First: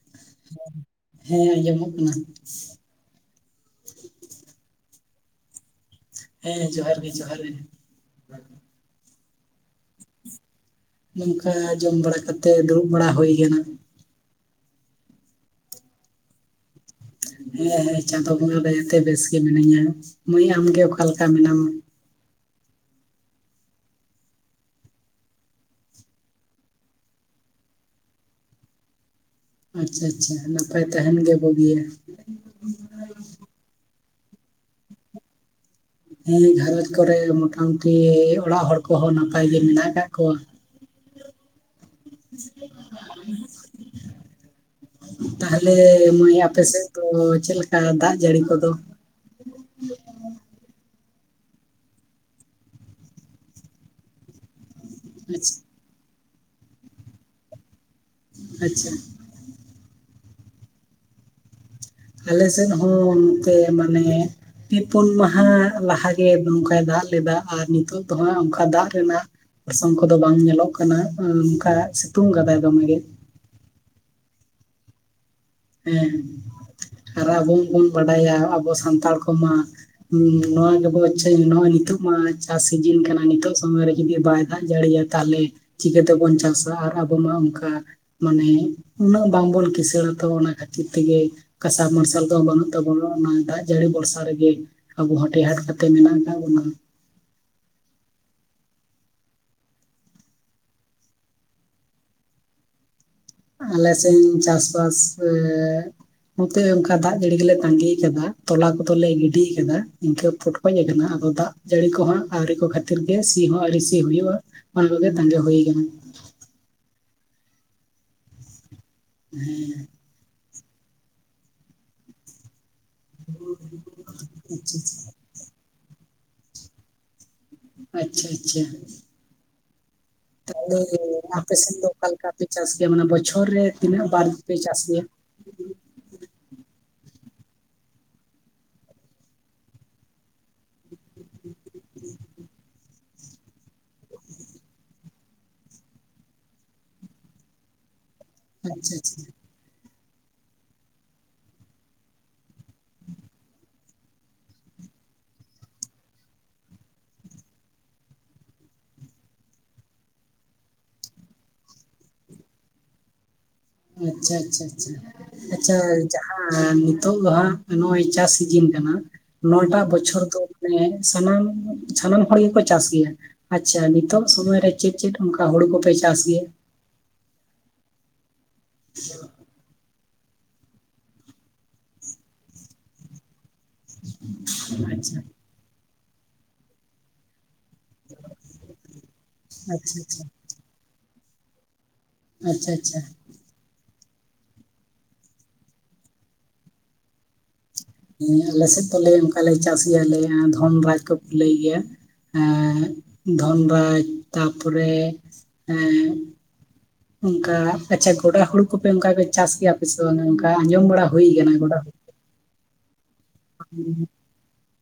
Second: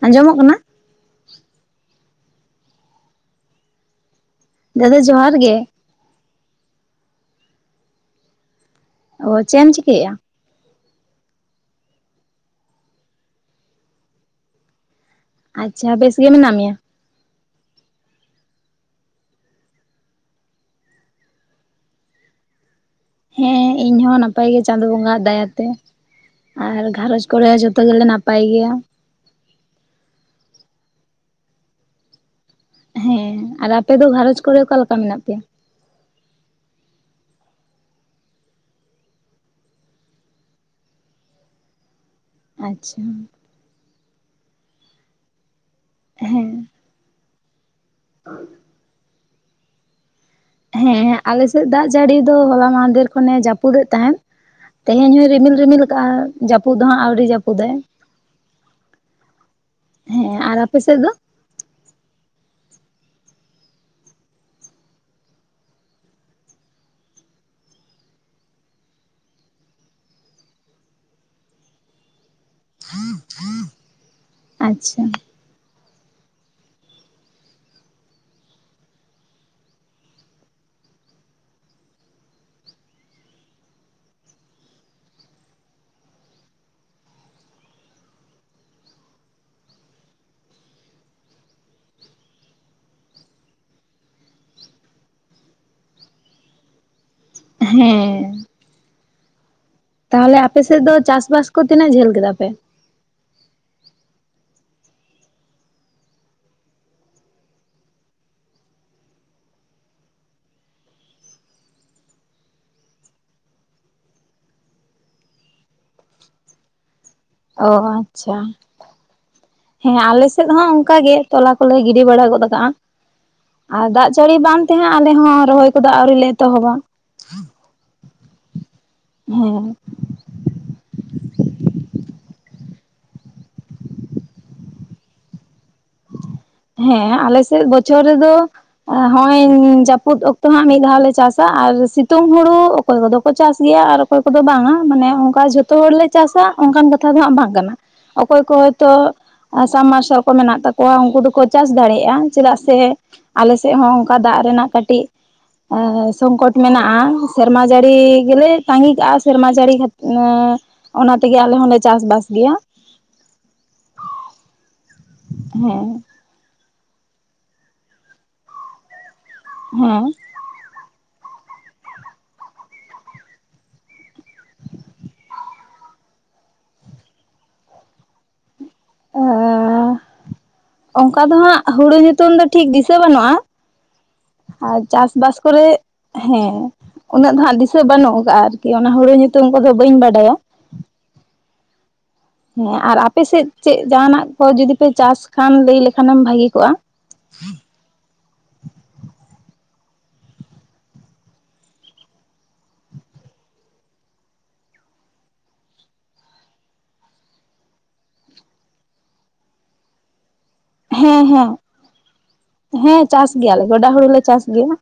ᱟᱸᱡᱚᱢᱚᱜ ᱠᱟᱱᱟ? ᱦᱮᱸ ᱟᱸᱡᱚᱢᱚᱜ ᱠᱟᱱᱟ᱾ ᱫᱟᱫᱟ ᱡᱚᱦᱟᱨ ᱜᱮ ᱾ ᱦᱮᱸ, ᱡᱚᱸᱦᱟᱨ ᱜᱮ ᱡᱚᱸᱦᱟᱨ ᱜᱮ᱾ ᱚ ᱪᱮᱜ ᱮᱢ ᱪᱤᱠᱟᱹᱭᱮᱜᱼᱟ? ᱱᱚᱝᱠᱟ ᱡᱚᱢ ᱵᱟᱲᱟ ᱠᱟᱛᱮᱫ ᱫᱩᱲᱩᱵ ᱵᱟᱲᱟ ᱦᱩᱭ ᱠᱟᱱᱟ᱾ ᱟᱪᱪᱷᱟ, ᱵᱮᱥ ᱜᱮ ᱢᱮᱱᱟᱜ ᱢᱮᱭᱟ? ᱦᱮᱸ ᱦᱮᱸ ᱪᱟᱸᱫᱚ ᱵᱚᱸᱜᱟ ᱫᱟᱭᱟ ᱛᱮ ᱵᱮᱥ ᱜᱮ ᱢᱤᱱᱟᱹᱧᱟᱹ᱾ ᱢᱟᱹᱭ ᱟᱢᱜᱮ ᱚᱠᱟ ᱞᱮᱠᱟ ᱢᱮᱱᱟᱢᱟ? ᱦᱮᱸ ᱤᱧᱦᱚᱸ ᱱᱟᱯᱟᱭ ᱜᱮ ᱪᱟᱸᱫᱚ ᱵᱚᱸᱜᱟᱭᱟ ᱫᱟᱭᱟ ᱛᱮ᱾ ᱟᱨ ᱜᱷᱟᱨᱚᱸᱡᱽ ᱠᱚᱨᱮ ᱡᱷᱚᱛᱚ ᱜᱮᱞᱮ ᱱᱟᱯᱟᱭ ᱜᱮᱭᱟ᱾ ᱟᱪᱪᱷᱟ ᱟᱪᱪᱷᱟ, ᱱᱟᱯᱟᱭ ᱛᱟᱦᱮᱸᱱ ᱜᱮ ᱵᱩᱜᱤᱭᱟ᱾ ᱦᱮᱸ ᱟᱨ ᱟᱯᱮ ᱫᱚ ᱜᱷᱟᱨᱚᱧᱪ ᱠᱚᱨᱮ ᱚᱠᱟ ᱞᱮᱠᱟ ᱢᱮᱱᱟᱜ ᱯᱮᱭᱟ? ᱦᱮᱸ ᱜᱷᱟᱨᱚᱡᱽ ᱠᱚᱨᱮ ᱢᱚᱴᱟᱢᱩᱴᱤ ᱚᱲᱟᱜ ᱦᱚᱲ ᱠᱚᱦᱚᱸ ᱱᱟᱯᱟᱭ ᱜᱮ ᱢᱮᱱᱟᱜ ᱟᱠᱟᱫ ᱠᱚᱣᱟ᱾ ᱟᱪᱪᱷᱟ [unintelligible] ᱛᱟᱦᱞᱮ ᱢᱟᱹᱭ ᱦᱮᱸ ᱟᱯᱮ ᱥᱮᱫ ᱫᱚ ᱪᱮᱫ ᱞᱮᱠᱟ ᱫᱟᱜ ᱡᱟᱹᱲᱤ ᱠᱚᱫᱚ? [inaudible] ᱦᱮᱸ ᱟᱞᱮᱥᱮᱫ ᱫᱟᱜ ᱡᱟᱹᱲᱤ ᱫᱚ ᱦᱚᱞᱟ ᱢᱟᱦᱫᱮᱨ ᱠᱷᱚᱱᱮ ᱡᱟᱹᱯᱩᱫᱮᱫ ᱛᱟᱦᱮᱸᱱ᱾ ᱛᱮᱦᱮᱧ ᱦᱚᱸ ᱟᱪᱪᱷᱟ ᱨᱤᱢᱤᱞ ᱨᱤᱢᱤᱞ ᱠᱟᱜᱼᱟ ᱡᱟᱹᱯᱩᱫ ᱫᱚ ᱦᱟᱸᱜ ᱟᱹᱣᱨᱤ ᱡᱟᱹᱯᱩᱫᱟᱭ᱾ ᱟᱪᱪᱷᱟ᱾ ᱦᱮᱸ ᱟᱨ ᱟᱯᱮ ᱥᱮᱫ ᱫᱚ? ᱟᱞᱮ ᱥᱮᱫ ᱦᱚᱸ ᱱᱚᱛᱮ ᱢᱟᱱᱮ ᱯᱮ ᱯᱩᱱ ᱢᱟᱦᱟ ᱞᱟᱦᱟ ᱜᱮ ᱱᱚᱝᱠᱟᱭ ᱫᱟᱜ ᱞᱮᱫᱟ ᱟᱨ ᱱᱤᱛᱚᱜ ᱫᱚ ᱦᱟᱸᱜ ᱚᱝᱠᱟ ᱫᱟᱜ ᱨᱮᱱᱟᱜ ᱯᱮᱲᱥᱟᱝ ᱠᱚᱫᱚ ᱵᱟᱝ ᱧᱮᱞᱚᱜ ᱠᱟᱱᱟ ᱱᱚᱝᱠᱟ ᱥᱤᱛᱩᱝ ᱠᱟᱫᱟᱭ ᱫᱚᱢᱮ ᱜᱮ᱾ ᱟᱪᱪᱷᱟ ᱦᱮᱸ ᱟᱨ ᱟᱵᱚ ᱵᱚᱱ ᱵᱟᱰᱟᱭᱟ ᱟᱵᱚ ᱥᱟᱱᱛᱟᱲ ᱠᱚᱢᱟ ᱦᱩᱸ, ᱱᱚᱣᱟ ᱜᱮᱵᱚ [unintelligible] ᱱᱚᱜᱼᱚᱭ ᱱᱤᱛᱚᱜ ᱢᱟ ᱪᱟᱥ ᱥᱤᱡᱤᱱ ᱠᱟᱱᱟ, ᱱᱤᱛᱚᱜ ᱥᱚᱢᱚᱭ ᱨᱮ ᱡᱩᱫᱤ ᱵᱟᱭ ᱫᱟᱜ ᱡᱟᱹᱲᱤᱭᱟ᱾ ᱛᱟᱦᱚᱞᱮ ᱪᱤᱠᱟᱹᱛᱮᱵᱚᱱ ᱪᱟᱥᱟ ᱟᱨ ᱟᱵᱚ ᱢᱟ ᱚᱱᱠᱟ ᱢᱟᱱᱮ ᱩᱱᱟᱹᱜ ᱵᱟᱝᱵᱚᱱ ᱠᱤᱥᱟᱹᱬ ᱛᱚ ᱚᱱᱟ ᱠᱷᱟᱹᱛᱤᱨ ᱛᱮᱜᱮ ᱠᱟᱥᱟ ᱥᱟᱵᱽᱢᱟᱨᱥᱟᱞ ᱫᱚ ᱵᱟᱹᱱᱩᱜ ᱛᱟᱵᱚᱱᱟ ᱚᱱᱟ ᱫᱟᱜ ᱡᱟᱹᱲᱤ ᱵᱚᱨᱥᱟ ᱨᱮᱜᱮ ᱾ ᱟᱵᱚ ᱦᱟᱴᱮ ᱦᱟᱴ ᱠᱟᱛᱮᱫ ᱢᱮᱱᱟᱜ ᱟᱠᱟᱫ ᱵᱚᱱᱟ ᱾ ᱦᱮᱸ ᱾ ᱛᱟᱦᱚᱞᱮ ᱟᱯᱮ ᱥᱮᱫ ᱫᱚ ᱪᱟᱥ-ᱵᱟᱥ ᱠᱚ ᱛᱤᱱᱟᱹᱜ ᱡᱷᱟᱹᱞ ᱠᱮᱫᱟ ᱯᱮ? ᱟᱞᱮ ᱥᱮᱱ ᱪᱟᱥᱵᱟᱥ [unintelligible] ᱱᱚᱛᱮ ᱚᱱᱠᱟ ᱫᱟᱜ ᱡᱟᱹᱲᱤ ᱜᱮᱞᱮ ᱛᱟᱸᱜᱤ ᱠᱟᱫᱟ ᱛᱚᱞᱟ ᱠᱚᱫᱚᱞᱮ ᱜᱤᱰᱤ ᱟᱠᱟᱫᱟ ᱤᱱᱠᱟᱹ ᱯᱷᱩᱴ ᱦᱚᱡ ᱟᱠᱟᱱᱟ ᱟᱫᱚ ᱫᱟᱜ ᱡᱟᱹᱲᱤ ᱠᱚᱦᱚᱸ ᱟᱹᱣᱨᱤ ᱠᱚ ᱠᱷᱟᱹᱛᱤᱨ ᱜᱮ ᱥᱤ ᱦᱚᱸ ᱟᱣᱨᱤ ᱥᱤ ᱦᱩᱭᱩᱜᱼᱟ ᱾ ᱚᱱᱟ ᱠᱚᱜᱮ ᱛᱟᱸᱜᱤ ᱦᱩᱭ ᱠᱟᱱᱟ ᱾ ᱚ ᱟᱪᱪᱷᱟ ᱦᱮᱸ ᱟᱞᱮ ᱥᱮᱫ ᱦᱚᱸ ᱚᱱᱠᱟ ᱜᱮ ᱛᱚᱞᱟ ᱠᱚᱞᱮ ᱜᱤᱰᱤ ᱵᱟᱲᱟ ᱜᱚᱫ ᱟᱠᱟᱜᱼᱟ ᱾ ᱟᱨ ᱫᱟᱜ ᱡᱟᱹᱲᱤ ᱵᱟᱝ ᱟᱪᱪᱷᱟ ᱛᱮᱦᱟᱸᱜ ᱟᱪᱪᱷᱟ ᱟᱞᱮ ᱦᱚᱸ ᱨᱚᱦᱚᱭ ᱠᱚᱫᱚ ᱟᱹᱣᱨᱤ ᱞᱮ ᱮᱛᱚᱦᱚᱵᱟ ᱾ ᱟᱪᱪᱷᱟ ᱟᱪᱪᱷᱟ ᱾ ᱦᱮᱸ ᱾ ᱛᱟᱦᱚᱞᱮ ᱡᱮ ᱟᱯᱮᱥᱮᱫ ᱫᱚ ᱚᱠᱟᱞᱮᱠᱟ ᱯᱮ ᱪᱟᱥ ᱜᱮᱭᱟ ᱢᱟᱱᱮ ᱵᱚᱪᱷᱚᱨ ᱨᱮ ᱛᱤᱱᱟᱹᱜ ᱵᱟᱨᱯᱮ ᱪᱟᱥ ᱜᱮᱭᱟ? ᱦᱮᱸ ᱟᱞᱮ ᱥᱮᱫ ᱵᱚᱪᱷᱚᱨ ᱨᱮᱫᱚ ᱦᱚᱸᱜᱼᱚᱭ ᱡᱟᱹᱯᱩᱫ ᱚᱠᱛᱚ ᱦᱟᱸᱜ ᱢᱤᱫ ᱫᱷᱟᱣ ᱞᱮ ᱪᱟᱥᱟ ᱟᱨ ᱥᱤᱛᱩᱝ ᱦᱩᱲᱩ ᱚᱠᱚᱭ ᱠᱚᱫᱚᱼᱼ ᱠᱚ ᱪᱟᱥ ᱜᱮᱭᱟ ᱟᱨ ᱚᱠᱚᱭ ᱠᱚᱫᱚ ᱵᱟᱝᱟ ᱢᱟᱱᱮ ᱚᱱᱠᱟ ᱡᱷᱚᱛᱚ ᱦᱚᱲᱞᱮ ᱪᱟᱥᱟ ᱚᱱᱠᱟᱱ ᱠᱟᱛᱷᱟ ᱫᱚ ᱦᱟᱸᱜ ᱵᱟᱝ ᱠᱟᱱᱟ ᱾ ᱚᱠᱚᱭ ᱠᱚ ᱦᱳᱭᱛᱚ ᱟᱪᱪᱷᱟ ᱟᱪᱪᱷᱟ ᱥᱟᱢ ᱢᱟᱨᱥᱟᱞ ᱠᱚ ᱢᱮᱱᱟᱜ ᱛᱟᱠᱚᱣᱟ ᱾ ᱠᱚᱣᱟ ᱩᱱᱠᱩ ᱫᱚᱠᱚ ᱪᱟᱥ ᱫᱟᱲᱮᱭᱟᱜᱼᱟ ᱪᱮᱫᱟᱜ ᱥᱮ ᱟᱞᱮ ᱥᱮᱫ ᱦᱚᱸ ᱚᱱᱠᱟ ᱫᱟᱜ ᱨᱮᱱᱟᱜ ᱠᱟᱹᱴᱤᱡ ᱩᱸᱻ ᱥᱚᱝᱠᱚᱴ ᱢᱮᱱᱟᱜᱼᱟ ᱥᱮᱨᱢᱟ ᱡᱟᱹᱲᱤ ᱜᱮᱞᱮ ᱛᱟᱸᱜᱤ ᱠᱟᱜᱼᱟ ᱥᱮᱨᱢᱟ ᱡᱟᱹᱲᱤ ᱩᱸᱻ ᱚᱱᱟ ᱛᱮᱜᱮ ᱟᱞᱮ ᱦᱚᱸᱞᱮ ᱪᱟᱥᱵᱟᱥ ᱜᱮᱭᱟ ᱾ ᱟᱪᱪᱷᱟ-ᱟᱪᱪᱷᱟ-ᱟᱪᱪᱷᱟ ᱦᱮᱸ ᱟᱪᱪᱷᱟ ᱦᱮᱸ ᱱᱤᱛᱚᱜ ᱫᱚ ᱦᱟᱸᱜ ᱱᱚᱜᱼᱚᱭ ᱪᱟᱥ ᱥᱤᱡᱤᱱ ᱠᱟᱱᱟ ᱱᱚᱣᱟ ᱴᱟᱜ ᱦᱮᱸ ᱵᱚᱪᱷᱚᱨ ᱫᱚ ᱢᱟᱱᱮ ᱥᱟᱱᱟᱢ, ᱥᱟᱱᱟᱢ ᱦᱚᱲ ᱜᱮᱠᱚ ᱪᱟᱥ ᱜᱮᱭᱟ ᱾ ᱟᱪᱷᱟ ᱱᱤᱛᱚᱜ ᱥᱚᱢᱚᱭ ᱨᱮ ᱪᱮᱫ ᱪᱮᱫ ᱚᱱᱠᱟ ᱦᱳᱲᱳ ᱠᱚᱯᱮ ᱪᱟᱥ ᱜᱮᱭᱟ? [unintelligible] ᱚᱱᱠᱟ ᱫᱚ ᱦᱟᱸᱜ ᱦᱳᱲᱳ ᱧᱩᱛᱩᱢ ᱫᱚ ᱴᱷᱤᱠ ᱫᱤᱥᱟᱹ ᱵᱟᱹᱱᱩᱜᱼᱟ ᱾ ᱟᱨ ᱟᱪᱪᱷᱟ ᱪᱟᱥᱵᱟᱥ ᱠᱚᱨᱮ ᱦᱮᱸ ᱩᱱᱟᱹᱜ ᱫᱚ ᱦᱟᱸᱜ ᱫᱤᱥᱟᱹ ᱵᱟᱹᱱᱩᱜ ᱟᱠᱟᱫᱼᱟ ᱟᱨᱠᱤ ᱚᱱᱟ ᱦᱳᱲᱳ ᱧᱩᱛᱩᱢ ᱠᱚᱫᱚ ᱵᱟᱹᱧ ᱟᱪᱪᱷᱟ ᱟᱪᱪᱷᱟ ᱵᱟᱰᱟᱭᱟ ᱾ ᱦᱮᱸ ᱟᱪᱪᱷᱟ ᱟᱨ ᱟᱪᱪᱷᱟ ᱟᱯᱮᱥᱮᱫ ᱪᱮᱫ ᱡᱟᱦᱟᱸᱱᱟᱜ ᱠᱚ ᱡᱚᱫᱤ ᱯᱮ ᱪᱟᱥ ᱠᱷᱟᱱ ᱞᱟᱹᱭ ᱞᱮᱠᱷᱟᱱᱮᱢ ᱵᱷᱟᱹᱜᱤ ᱠᱚᱜᱼᱟ ᱾ ᱦᱮᱸ ᱟᱞᱮ ᱥᱮᱫ ᱫᱚᱞᱮ ᱚᱱᱠᱟᱞᱮ ᱪᱟᱥ ᱜᱮᱭᱟᱞᱮ ᱫᱷᱚᱱ ᱨᱟᱡᱽ ᱠᱚᱠᱚ ᱞᱟᱹᱭ ᱜᱮᱭᱟ ᱾ ᱮᱸᱜᱻ ᱫᱷᱚᱱᱨᱟᱡᱽ ᱛᱟᱨᱯᱚᱨᱮ ᱮᱸ ᱚᱱᱠᱟ ᱟᱪᱷᱟ ᱜᱚᱰᱟ ᱦᱩᱲᱩ ᱠᱚᱯᱮ ᱚᱱᱠᱟ ᱟᱯᱮ ᱪᱮ ᱜᱚᱰᱟ ᱦᱳᱲᱳ ᱠᱚ ᱯᱮ ᱚᱱᱠᱟ ᱪᱟᱥ ᱜᱮᱭᱟ ᱯᱮᱥᱮ ᱚᱱᱮ ᱚᱱᱠᱟ ᱟᱸᱡᱚᱢ ᱵᱟᱲᱟ ᱦᱩᱭ ᱦᱮᱸ ᱟᱠᱟᱱᱟ ᱦᱮᱸ ᱜᱚᱰᱟ ᱦᱩᱲᱩ ᱦᱮᱸ ᱪᱟᱥ ᱜᱮᱭᱟᱞᱮ ᱜᱚᱰᱟ ᱦᱳᱲᱳ ᱞᱮ ᱪᱟᱥ ᱜᱮᱭᱟ ᱾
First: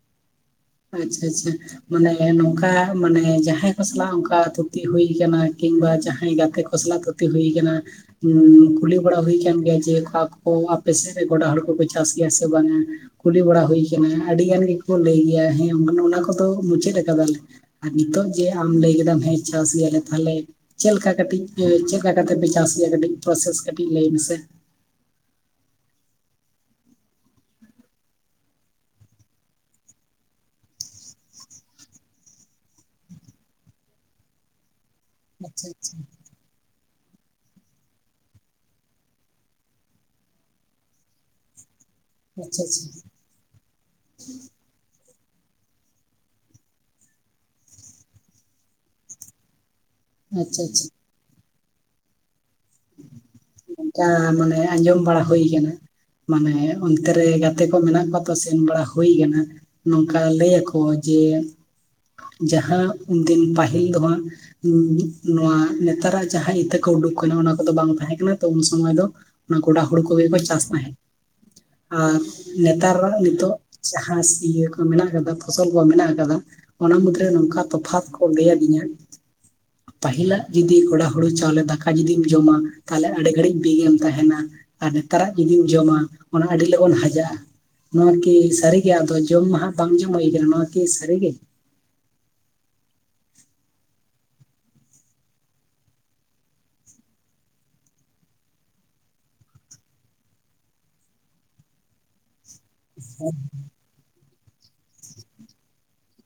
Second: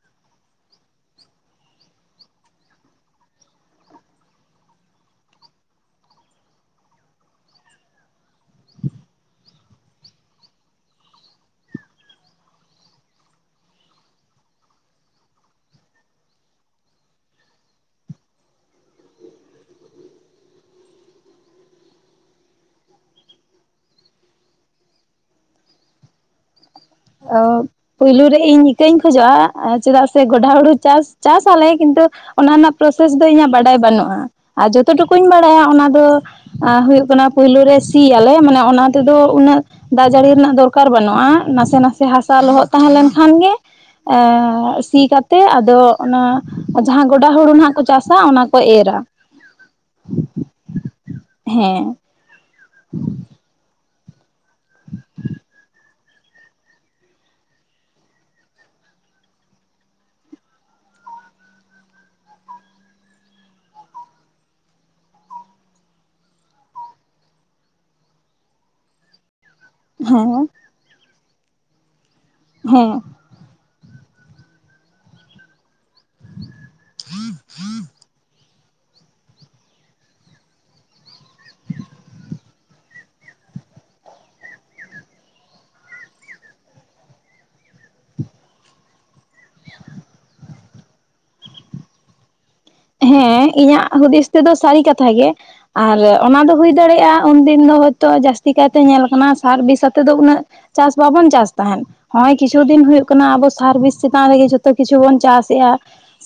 ᱟᱪᱪᱷᱟ ᱟᱪᱪᱷᱟ। ᱢᱟᱱᱮ ᱱᱚᱝᱠᱟ ᱢᱟᱱᱮ ᱡᱟᱦᱟᱸᱭ ᱠᱚ ᱥᱟᱞᱟᱜ ᱚᱱᱠᱟ ᱛᱷᱩᱛᱤ ᱦᱩᱭ ᱠᱟᱱᱟ ᱠᱤᱝᱵᱟ ᱡᱟᱦᱟᱸᱭ ᱜᱟᱛᱮ ᱠᱚ ᱥᱟᱞᱟᱜ ᱛᱷᱩ ᱛᱤ ᱦᱩᱭ ᱠᱟᱱᱟ ᱾ ᱩᱸᱜ ᱠᱩᱞᱤ ᱵᱟᱲᱟ ᱦᱩᱭ ᱟᱠᱟᱱ ᱜᱮᱭᱟ ᱡᱮ ᱚᱠᱟᱠᱚ ᱟᱯᱮ ᱥᱮᱫ ᱨᱮ ᱜᱚᱰᱟ ᱦᱳᱲᱳ ᱠᱚᱯᱮ ᱪᱟᱥ ᱜᱮᱭᱟ ᱥᱮ ᱵᱟᱝᱟ ᱾ ᱠᱩᱞᱤ ᱵᱟᱲᱟ ᱦᱩᱭ ᱠᱟᱱᱟ ᱟᱹᱰᱤ ᱜᱟᱱ ᱜᱮᱠᱚ ᱞᱟᱹᱭ ᱜᱮᱭᱟ ᱦᱮᱸ ᱚᱱᱟ ᱠᱚᱫᱚ ᱢᱩᱪᱟᱹᱫ ᱟᱠᱟᱫᱟᱞᱮ ᱾ ᱟᱨ ᱱᱤᱛᱚᱜ ᱡᱮ ᱟᱢ ᱞᱟᱹᱭ ᱠᱮᱫᱟᱢ ᱦᱮᱸ ᱪᱟᱥ ᱜᱮᱭᱟᱞᱮ ᱛᱟᱞᱦᱮ ᱪᱮᱫ ᱞᱮᱠᱟ ᱠᱟᱹᱴᱤᱡ ᱪᱮᱫᱠᱟ ᱠᱟᱛᱮ ᱯᱮ ᱪᱟᱥ ᱜᱮᱭᱟ ᱠᱟᱹᱴᱤᱡ ᱯᱨᱚᱥᱮᱥ ᱠᱟᱹᱴᱤᱡ ᱞᱟᱹᱭ ᱢᱮᱥᱮ। ᱮᱦᱚᱵ ᱯᱩᱭᱞᱩ ᱨᱮ ᱤᱧ ᱤᱠᱟᱹᱧ ᱠᱷᱚᱡᱚᱜᱼᱟ ᱪᱮᱫᱟᱜ ᱥᱮ ᱜᱚᱰᱟ ᱦᱩᱲᱩ ᱪᱟᱥ ᱪᱟᱥ ᱟᱞᱮ ᱠᱤᱱᱛᱩ ᱚᱱᱟ ᱨᱮᱱᱟᱜ ᱯᱨᱚᱥᱮᱥ ᱫᱚ ᱤᱧᱟᱜ ᱵᱟᱰᱟᱭ ᱵᱟᱹᱱᱩᱜᱼᱟ ᱟᱨ ᱡᱚᱛᱚ ᱴᱩᱠᱩᱧ ᱵᱟᱲᱟᱭᱟ ᱟᱪᱪᱷᱟ ᱚᱱᱟ ᱟᱪᱪᱷᱟ ᱫᱚ ᱟᱨ ᱦᱩᱭᱩᱜ ᱠᱟᱱᱟ ᱯᱳᱭᱞᱳ ᱨᱮ ᱥᱤᱭᱟᱞᱮ ᱢᱟᱱᱮ ᱚᱱᱟ ᱛᱮᱫᱚ ᱩᱱᱟᱹᱜ ᱫᱟᱜ ᱡᱟᱹᱲᱤ ᱨᱮᱱᱟᱜ ᱫᱚᱨᱠᱟᱨ ᱵᱟᱹᱱᱩᱜᱼᱟ ᱱᱟᱥᱮ ᱱᱟᱥᱮ ᱦᱟᱥᱟ ᱟᱪᱪᱷᱟ ᱟᱪᱪᱷᱟ ᱞᱚᱦᱚᱫ ᱛᱟᱦᱮᱸ ᱞᱮᱱᱠᱷᱟᱱ ᱜᱮ ᱮᱸᱻ ᱥᱤ ᱠᱟᱛᱮ ᱛᱮ ᱟᱫᱚ ᱚᱱᱟ ᱡᱟᱦᱟᱸ ᱜᱚᱰᱟ ᱦᱩᱲᱩ ᱱᱟᱦᱟᱜ ᱠᱚ ᱪᱟᱥᱟ, ᱚᱱᱟ ᱠᱚ ᱮᱨᱟ᱾ ᱟᱪᱪᱷᱟ ᱟᱪᱪᱷᱟ᱾ ᱦᱮᱸ᱾ ᱚᱱᱠᱟ ᱢᱟᱱᱮ ᱟᱸᱡᱚᱢ ᱵᱟᱲᱟ ᱦᱩᱭ ᱠᱟᱱᱟ᱾ ᱢᱟᱱᱮ ᱚᱱᱛᱮ ᱨᱮ ᱜᱟᱛᱮ ᱠᱚ ᱢᱮᱱᱟᱜ ᱠᱚᱣᱟ ᱛᱚ ᱥᱮᱱ ᱵᱟᱲᱟ ᱦᱩᱭ ᱟᱠᱟᱱᱟ᱾ ᱱᱚᱝᱠᱟ ᱞᱟᱹᱭ ᱟᱠᱚ ᱡᱮ ᱡᱟᱦᱟᱸ ᱩᱱᱫᱤᱱ ᱯᱟᱹᱦᱤᱞ ᱫᱚ ᱦᱟᱸᱜ ᱩᱸᱜ ᱱᱚᱣᱟ ᱱᱮᱛᱟᱨᱟᱜ ᱡᱟᱦᱟᱸ ᱤᱛᱟᱹ ᱠᱚ ᱩᱰᱩᱠ ᱠᱟᱱᱟ ᱚᱱᱟᱼᱼ ᱫᱚ ᱵᱟᱝ ᱛᱟᱦᱮᱸ ᱠᱟᱱᱟ ᱛᱚ ᱩᱱ ᱥᱚᱢᱚᱭ ᱫᱚ ᱚᱱᱟ ᱜᱚᱰᱟ ᱦᱩᱲᱩ ᱠᱚᱜᱮ ᱦᱮᱸ ᱠᱚ ᱪᱟᱥ ᱛᱟᱦᱮᱸᱫ᱾ ᱟᱨᱼᱼ ᱦᱮᱸ ᱱᱮᱛᱟᱨ ᱱᱚᱜᱼᱚᱭ ᱱᱤᱛᱚᱜ ᱡᱟᱦᱟᱸ ᱤᱭᱟᱹ ᱠᱚ ᱢᱮᱱᱟᱜ ᱠᱟᱫᱟ ᱯᱷᱚᱥᱚᱞ ᱠᱚ ᱢᱮᱱᱟᱜ ᱟᱠᱟᱫᱟ, ᱚᱱᱟ ᱢᱩᱫᱽᱨᱮ ᱱᱚᱝᱠᱟ ᱛᱚᱯᱷᱟᱛ ᱠᱚ ᱞᱟᱹᱭ ᱟᱹᱫᱤᱧᱟ ᱯᱟᱹᱤᱞᱟᱜ ᱡᱩᱫᱤ ᱠᱚᱲᱟ ᱦᱩᱲᱩ ᱪᱟᱣᱞᱮ ᱫᱟᱠᱟ ᱡᱩᱫᱤ ᱡᱚᱢᱟ, ᱛᱟᱦᱚᱞᱮ ᱟᱹᱰᱤ ᱜᱷᱟᱹᱲᱤᱡ ᱵᱤᱜᱮᱢ ᱛᱟᱦᱮᱱᱟ᱾ ᱟᱨ ᱱᱮᱛᱟᱨᱟᱜ ᱡᱩᱫᱤᱢ ᱡᱚᱢᱟ, ᱚᱱᱟ ᱟᱹᱰᱤ ᱞᱚᱜᱚᱱ ᱦᱟᱡᱟᱜᱼᱟ ᱱᱚᱣᱟᱠᱤ ᱥᱟᱹᱨᱤ? [unintelligible] ᱟᱫᱚ ᱡᱚᱢ ᱢᱟᱦᱟᱜ ᱵᱟᱝ ᱡᱚᱢ ᱦᱩᱭ ᱠᱟᱱᱟ ᱱᱚᱣᱟ ᱠᱤ ᱥᱟᱹᱨᱤᱜᱮ? ᱦᱮᱸ, ᱤᱧᱟᱹᱜ ᱦᱩᱫᱤᱥ ᱛᱮᱫᱚ ᱥᱟᱹᱨᱤ ᱠᱟᱛᱷᱟ ᱜᱮ᱾ ᱟᱨ ᱚᱱᱟ ᱫᱚ ᱦᱩᱭ ᱫᱟᱲᱮᱭᱟᱜᱼᱟ ᱩᱱᱫᱤᱱ ᱫᱚ ᱦᱭᱛᱳ ᱡᱟᱹᱥᱛᱤ ᱠᱟᱭᱛᱮ ᱧᱮᱞ ᱠᱟᱱᱟ ᱥᱟᱨ ᱵᱤᱥ ᱟᱛᱮᱫ ᱫᱚ ᱩᱱᱟᱹᱜ ᱪᱟᱥ ᱵᱟᱵᱚᱱ ᱪᱟᱥ ᱛᱟᱦᱮᱱ᱾ ᱦᱚᱜᱼᱚᱭ ᱠᱤᱪᱷᱩ ᱫᱤᱱ ᱦᱩᱭᱩᱜ ᱠᱟᱱᱟ ᱟᱵᱚ ᱥᱟᱨ-ᱵᱤᱥ ᱪᱮᱛᱟᱱ ᱨᱮᱜᱮ ᱡᱷᱚ ᱛᱚ ᱠᱤᱪᱷᱩ ᱵᱚᱱ ᱪᱟᱥ ᱮᱜᱼᱟ,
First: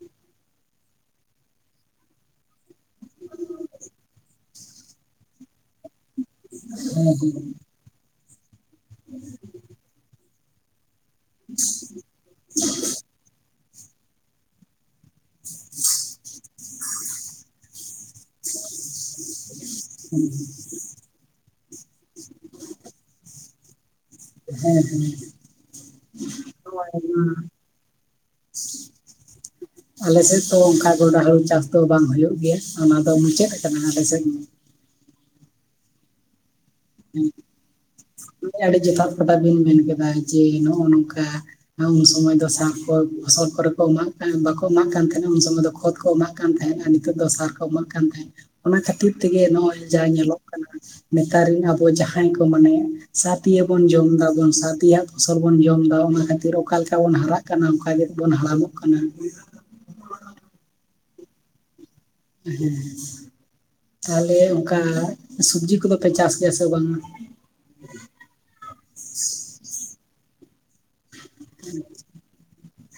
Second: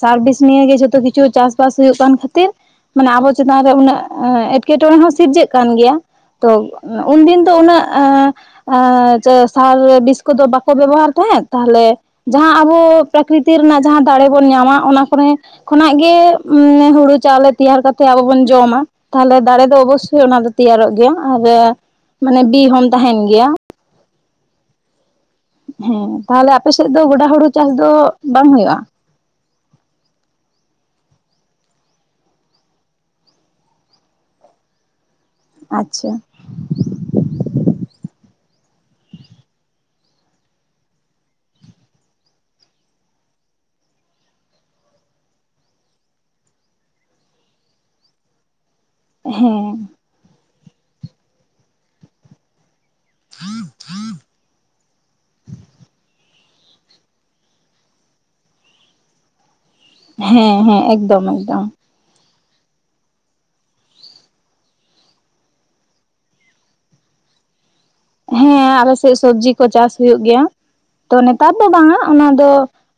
ᱥᱟᱨᱵᱷᱤᱥ ᱱᱤᱭᱮ ᱡᱚᱛᱚ ᱠᱷᱤᱪᱷᱩ ᱪᱟᱥ ᱵᱟᱥ ᱦᱩᱭᱩᱜ ᱠᱟᱱ ᱠᱷᱟᱹᱛᱤᱨ, ᱢᱟᱱᱮ ᱟᱵᱚ ᱪᱮᱛᱟᱱ ᱨᱮ ᱩᱱᱟᱹᱜ ᱮᱸᱴᱠᱮᱴᱚᱬᱮ ᱦᱚᱸ ᱥᱤᱨᱡᱟᱹᱜ ᱠᱟᱱ ᱜᱮᱭᱟ᱾ ᱛᱚ ᱦᱮᱸ ᱩᱱᱫᱤᱱ ᱫᱚ ᱩᱱᱟᱹᱜ ᱟᱸᱻ ᱟᱸᱻ ᱪᱟᱹ ᱥᱟᱨ ᱵᱤᱥ ᱠᱚᱫᱚ ᱵᱟᱠᱚ ᱵᱮᱵᱚᱦᱟᱨ ᱛᱟᱦᱮᱸᱫ᱾ ᱛᱟᱦᱚᱞᱮ ᱡᱟᱦᱟᱸ ᱟᱵᱚ ᱯᱨᱟᱠᱨᱤᱛᱤ ᱨᱮᱱᱟᱜ ᱡᱟᱦᱟᱸ ᱫᱟᱲᱮ ᱵᱚᱱ ᱧᱟᱢᱟ ᱚᱱᱟ ᱠᱚᱨᱮᱸ ᱠᱷᱚᱱᱟᱜ ᱜᱮ ᱩᱸᱻ ᱦᱩᱲᱩ ᱪᱟᱣᱞᱮ ᱛᱮᱭᱟᱨ ᱠᱟᱛᱮ ᱟᱵᱚ ᱵᱚᱱ ᱡᱚᱢᱟ᱾ ᱛᱟᱦᱚᱞᱮ ᱫᱟᱲᱮ ᱫᱚ ᱚᱵᱚᱥᱥᱳᱭ ᱚᱱᱟ ᱫᱚ ᱛᱮᱭᱟᱨᱚᱜ ᱜᱮᱭᱟ᱾ ᱟᱨ ᱢᱟᱱᱮ ᱵᱤ ᱦᱚᱢ ᱛᱟᱦᱮᱱ ᱜᱮᱭᱟ᱾ ᱦᱮᱸ ᱦᱮᱸ ᱾ ᱦᱮᱸ ᱛᱟᱦᱚᱞᱮ ᱟᱯᱮ ᱥᱮᱫ ᱫᱚ ᱜᱳᱰᱟ ᱦᱩᱲᱩ ᱪᱟᱥ ᱫᱚ ᱵᱟᱝ ᱦᱩᱭᱩᱜᱼᱟ? ᱟᱞᱮ ᱥᱮᱫ ᱫᱚ ᱚᱝᱠᱟ ᱜᱚᱸᱰᱟ ᱦᱩᱲᱩ ᱪᱟᱥ ᱫᱚ ᱵᱟᱝ ᱦᱩᱭᱩᱜ ᱜᱮᱭᱟ᱾ ᱚᱱᱟ ᱫᱚ ᱢᱩᱪᱟᱹᱫ ᱟᱠᱟᱱᱟ ᱟᱞᱮ ᱥᱮᱫ ᱾ ᱟᱪᱪᱷᱟ᱾ ᱦᱮᱸ, ᱟᱹᱰᱤ ᱡᱚᱛᱷᱟᱛ ᱠᱟᱛᱷᱟ ᱵᱤᱱ ᱢᱮᱱ ᱠᱮᱫᱟ᱾ ᱡᱮ ᱱᱚᱜᱼᱚ ᱱᱚᱝᱠᱟ ᱩᱱᱥᱚᱢᱚᱭ ᱫᱚ ᱥᱟᱨ ᱠᱚ ᱯᱷᱚᱥᱚᱞ ᱠᱚᱨᱮ ᱠᱚ ᱮᱢᱟᱜ ᱠᱟᱱ ᱵᱟᱠᱚ ᱮᱢᱟᱜ ᱠᱟᱱ ᱛᱟᱦᱮᱸᱱᱟ ᱩᱱ ᱥᱚᱢᱚᱭ ᱫᱚ ᱠᱷᱚᱛ ᱠᱚ ᱮᱢᱟᱜ ᱠᱟᱱ ᱛᱟᱦᱮᱸᱫ ᱟᱨ ᱱᱤᱛᱚᱜ ᱫᱚ ᱥᱟᱨ ᱠᱚ ᱮᱢᱟᱜ ᱠᱟᱱ ᱛᱟᱦᱮᱸᱫ, ᱚᱱᱟ ᱠᱷᱟᱹᱛᱤᱨ ᱛᱮᱜᱮ ᱱᱚᱜᱼᱚᱭ ᱦᱮᱸ ᱡᱟ ᱧᱮᱞᱚᱜ ᱠᱟᱱᱟ ᱱᱮᱛᱟᱨ ᱨᱮᱱ ᱟᱵᱚ ᱡᱟᱦᱟᱸᱭ ᱠᱚ ᱢᱟᱱᱮ ᱥᱟᱛᱤᱭᱟᱵᱚᱱ ᱡᱚᱢ ᱫᱟᱵᱚᱱ ᱥᱟᱛᱮᱭᱟᱜ ᱯᱷᱚᱥᱚᱞ ᱵᱚᱱ ᱡᱚᱢ ᱮᱫᱟ ᱚᱱᱟ ᱠᱷᱟᱹᱛᱤᱨ ᱚᱠᱟ ᱞᱮᱠᱟ ᱵᱚᱱ ᱦᱟᱨᱟᱜ ᱠᱟᱱᱟ ᱚᱱᱠᱟ ᱜᱮ ᱛᱚ ᱵᱚᱱ ᱦᱟᱲᱟᱢᱼᱚᱜ ᱠᱟᱱᱟ᱾ ᱦᱮᱸ ᱦᱮᱸ ᱮᱠᱫᱚᱢ ᱮᱠᱫᱚᱢ᱾ ᱦᱮᱸ, ᱛᱟᱦᱚᱞᱮ ᱚᱝᱠᱟ ᱥᱚᱵᱡᱤ ᱠᱚᱫᱚ ᱯᱮ ᱪᱟᱥ ᱜᱮᱭᱟ ᱥᱮ ᱵᱟᱝᱟ? ᱦᱮᱸ, ᱟᱞᱮᱥᱮᱫ ᱥᱚᱵᱡᱤ ᱠᱚ ᱪᱟᱥ ᱦᱩᱭᱩᱜ ᱜᱮᱭᱟ, ᱛᱚ ᱱᱮᱛᱟᱨ ᱫᱚ ᱵᱟᱝᱟ, ᱚᱱᱟ ᱫᱚ